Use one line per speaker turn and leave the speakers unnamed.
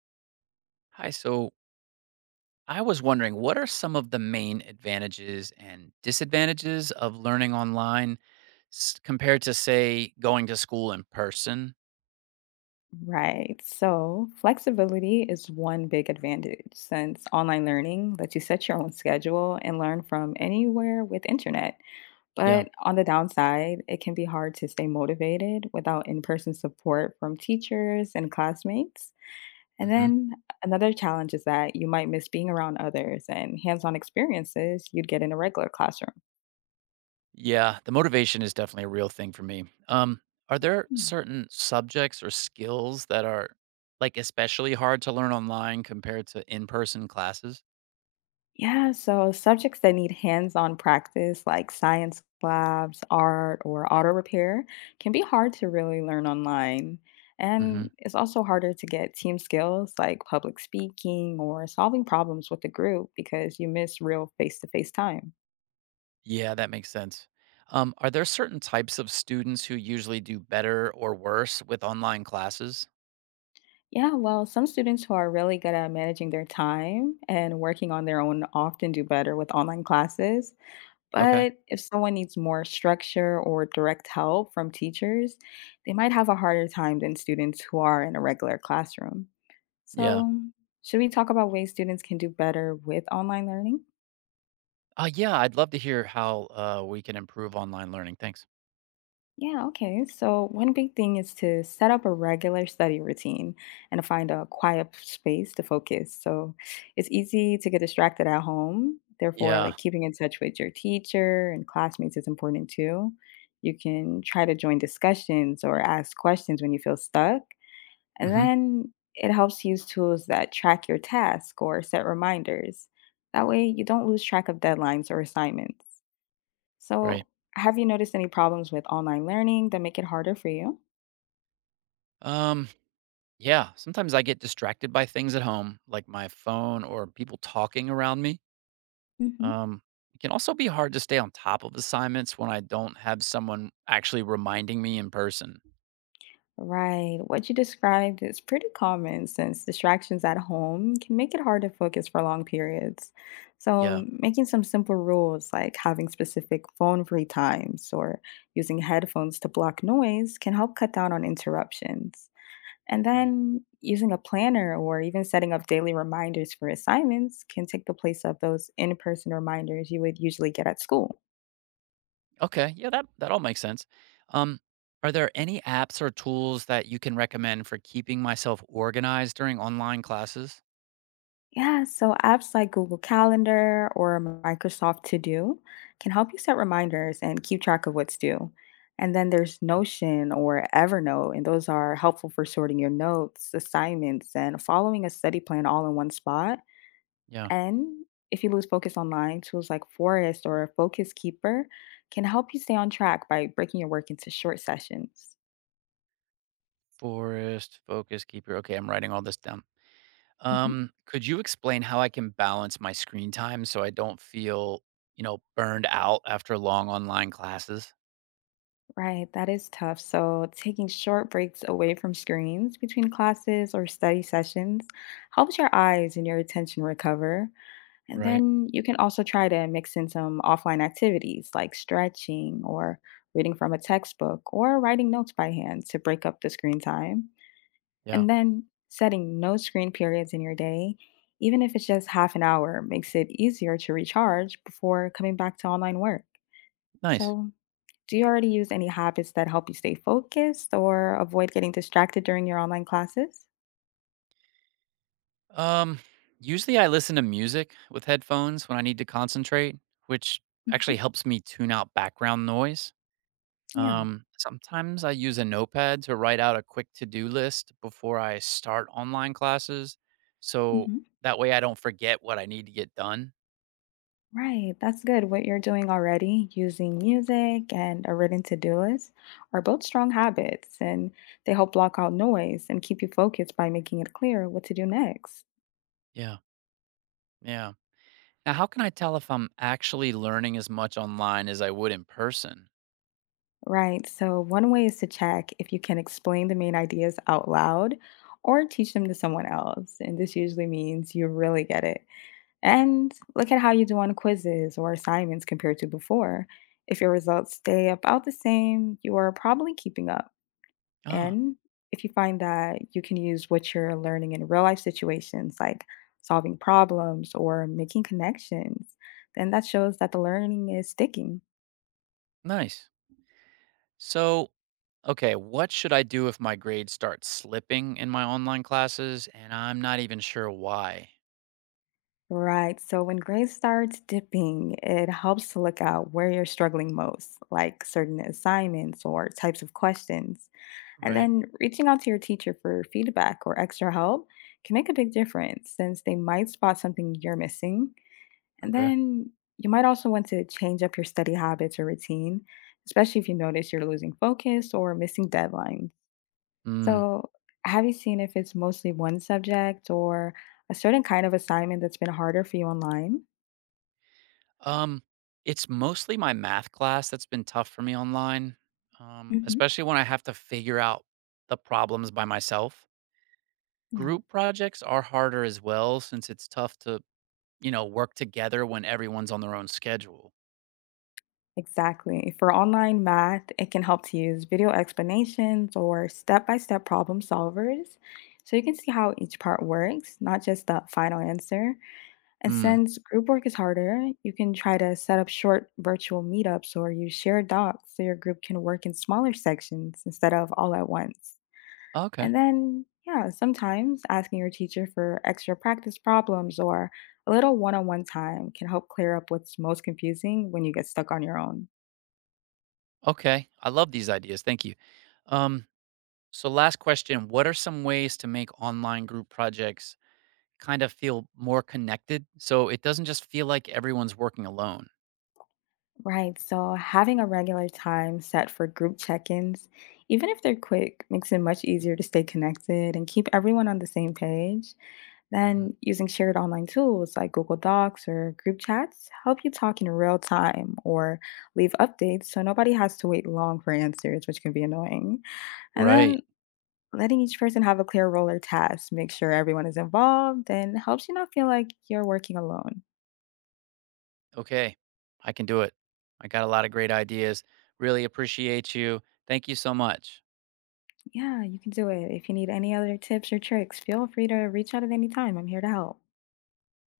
Hi. So I was wondering, what are some of the main advantages and disadvantages of learning online compared to, say, going to school in person?
Right. So, flexibility is one big advantage since online learning lets you set your own schedule and learn from anywhere with internet.
Yeah.
But on the downside, it can be hard to stay motivated without in-person support from teachers and classmates. And
Hmm.
then another challenge is that you might miss being around others and hands-on experiences you'd get in a regular classroom.
Yeah. The motivation is definitely a real thing for me. Are there certain subjects or skills that are like especially hard to learn online compared to in person classes?
Yeah, so subjects that need hands-on practice, like science labs, art, or auto repair, can be hard to really learn online.
Hmm.
And it's also harder to get team skills like public speaking or solving problems with a group because you miss real face-to-face time.
Yeah, that makes sense. Are there certain types of students who usually do better or worse with online classes?
Yeah, well, some students who are really good at managing their time and working on their own often do better with online classes.
Okay.
But if someone needs more structure or direct help from teachers, they might have a harder time than students who are in a regular classroom.
Yeah.
So, should we talk about ways students can do better with online learning?
Yeah, I'd love to hear how, we can improve online learning. Thanks.
Yeah, okay. So, one big thing is to set up a regular study routine and to find a quiet space to focus. So, it's easy to get distracted at home. Therefore,
Yeah.
like keeping in touch with your teacher and classmates is important too. You can try to join discussions or ask questions when you feel stuck. And
Hmm.
then it helps use tools that track your task or set reminders. That way, you don't lose track of deadlines or assignments.
Right.
So, have you noticed any problems with online learning that make it harder for you?
Um, yeah. Sometimes I get distracted by things at home, like my phone or people talking around me.
Hmm.
Um, it can also be hard to stay on top of assignments when I don't have someone actually reminding me in person.
Right. What you described is pretty common since distractions at home can make it hard to focus for long periods.
Yeah.
So, making some simple rules like having specific phone free times or using headphones to block noise can help cut down on interruptions. And
Right.
then using a planner or even setting up daily reminders for assignments can take the place of those in person reminders you would usually get at school.
Okay. Yeah. That all makes sense. Um, are there any apps or tools that you can recommend for keeping myself organized during online classes?
Yeah, so apps like Google Calendar or Microsoft To Do can help you set reminders and keep track of what's due. And then there's Notion or Evernote, and those are helpful for sorting your notes, assignments, and following a study plan all in one spot.
Yeah.
And if you lose focus online, tools like Forest or Focus Keeper can help you stay on track by breaking your work into short sessions.
Forest, focus, keeper. Okay, I'm writing all this down.
Mhm.
Could you explain how I can balance my screen time so I don't feel burned out after long online classes?
Right, that is tough. So, taking short breaks away from screens between classes or study sessions helps your eyes and your attention recover. And
Right.
then you can also try to mix in some offline activities like stretching or reading from a textbook or writing notes by hand to break up the screen time.
Yeah.
And then setting no screen periods in your day, even if it's just half an hour, makes it easier to recharge before coming back to online work.
Nice.
So, do you already use any habits that help you stay focused or avoid getting distracted during your online classes?
Um, Usually I listen to music with headphones when I need to concentrate, which
Hmm.
actually helps me tune out background noise.
Yeah.
Sometimes I use a notepad to write out a quick to-do list before I start online classes. So
Hmm.
that way I don't forget what I need to get done.
Right, that's good. What you're doing already, using music and a written to-do list, are both strong habits and they help block out noise and keep you focused by making it clear what to do next.
Yeah. Yeah. Now, how can I tell if I'm actually learning as much online as I would in person?
Right, so one way is to check if you can explain the main ideas out loud or teach them to someone else. And this usually means you really get it. And look at how you do on quizzes or assignments compared to before. If your results stay about the same, you are probably keeping up.
Ah,
And if you find that you can use what you're learning in real life situations, like solving problems or making connections, then that shows that the learning is sticking.
nice. So, okay, what should I do if my grades start slipping in my online classes and I'm not even sure why?
Right. So when grades starts dipping, it helps to look out where you're struggling most, like certain assignments or types of questions. And
Right.
then reaching out to your teacher for feedback or extra help can make a big difference since they might spot something you're missing. And
Okay.
then you might also want to change up your study habits or routine, especially if you notice you're losing focus or missing deadlines.
Mm.
So, have you seen if it's mostly one subject or a certain kind of assignment that's been harder for you online?
Um, it's mostly my math class that's been tough for me online,
Hmm.
especially when I have to figure out the problems by myself.
Yeah.
Group projects are harder as well since it's tough to work together when everyone's on their own schedule.
Exactly. For online math, it can help to use video explanations or step by step problem solvers so you can see how each part works, not just the final answer. And
Mm.
since group work is harder, you can try to set up short virtual meetups or use shared docs so your group can work in smaller sections instead of all at once.
Okay.
And then, yeah, sometimes asking your teacher for extra practice problems or a little one on one time can help clear up what's most confusing when you get stuck on your own.
Okay, I love these ideas. Thank you. Um, so, last question. What are some ways to make online group projects kind of feel more connected so it doesn't just feel like everyone's working alone?
Right. So having a regular time set for group check ins, even if they're quick, makes it much easier to stay connected and keep everyone on the same page.
Hmm.
Then using shared online tools like Google Docs or group chats help you talk in real time or leave updates so nobody has to wait long for answers, which can be annoying. And then
Right.
letting each person have a clear role or task, make sure everyone is involved, and helps you not feel like you're working alone.
Okay, I can do it. I got a lot of great ideas. Really appreciate you. Thank you so much.
Yeah, you can do it. If you need any other tips or tricks, feel free to reach out at any time. I'm here to help.